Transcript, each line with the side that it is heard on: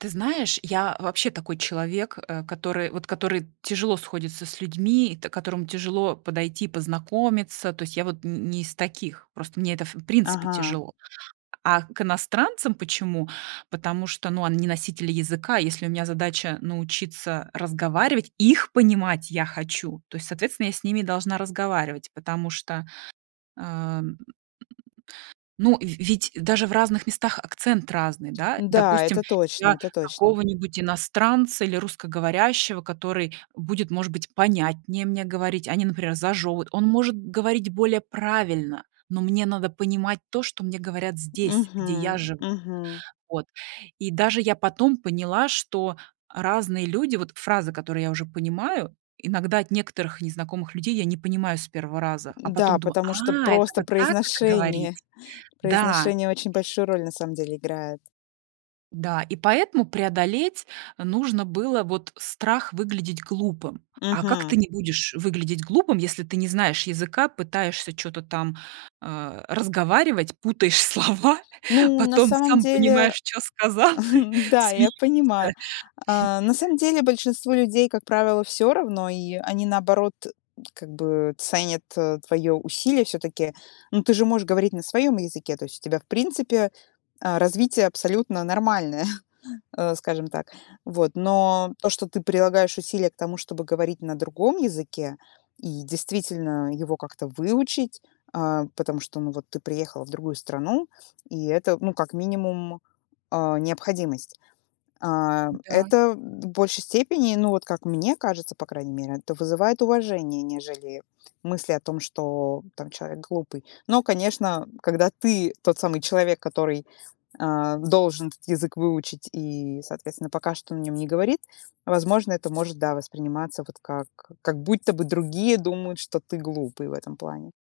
right: Ты знаешь, я вообще такой человек, э, который вот который тяжело сходится с людьми, та которому тяжело подойти, познакомиться. То есть я вот н не из таких, просто мне это в принципе
left: Ага.
right: тяжело. А к иностранцам почему? Потому что, ну, они носители языка, если у меня задача научиться разговаривать, их понимать я хочу, то есть, соответственно, я с ними должна разговаривать, потому что, ам, ну, в ведь даже в разных местах акцент разный, да.
left: Да,
right: Допустим,
left: это точно,
right: я
left: это точно.
right: какого-нибудь иностранца или русскоговорящего, который будет, может быть, понятнее мне говорить, а не, например, зажёвывать. Он может говорить более правильно, но мне надо понимать то, что мне говорят здесь, где я
left: Мгм.
right: живу.
left: Мгм.
right: Вот. И даже я потом поняла, что разные люди, вот фразы, которые я уже понимаю, иногда от некоторых незнакомых людей я не понимаю с 1 раза, а
left: Да,
right: потом думаю:
left: потому что
right: "А, это
left: просто
right: вот так это
left: произношение.
right: говорите?" Да.
left: Произношение очень большую роль на самом деле играет.
right: Да, и поэтому преодолеть нужно было вот страх выглядеть глупым. А как
left: Мгм.
right: ты не будешь выглядеть глупым, если ты не знаешь языка, пытаешься чё-то там, э, разговаривать, путаешь слова,
left: Ну, на
right: потом
left: самом
right: сам
left: деле,
right: понимаешь, чё сказал,
left: да, я
right: смеешься.
left: понимаю. А, на самом деле большинству людей, как правило, всё равно, и они, наоборот, как бы ценят твоё усилие всё-таки. Ну, ты же можешь говорить на своём языке, то есть у тебя, в принципе, а, развитие абсолютно нормальное, э, скажем так. Вот, но то, что ты прилагаешь усилия к тому, чтобы говорить на другом языке и, действительно, его как-то выучить, а, потому что, ну, вот ты приехала в другую страну, и это, ну, как минимум, а, необходимость. А,
right: Да.
left: это в большей степени, ну, вот как мне кажется, по крайней мере, это вызывает уважение, нежели мысли о том, что там человек глупый. Но, конечно, когда ты тот самый человек, который, а, должен этот язык выучить и, соответственно, пока что на нём не говорит, возможно, это может, да, восприниматься вот как как будто бы другие думают, что ты глупый в этом плане.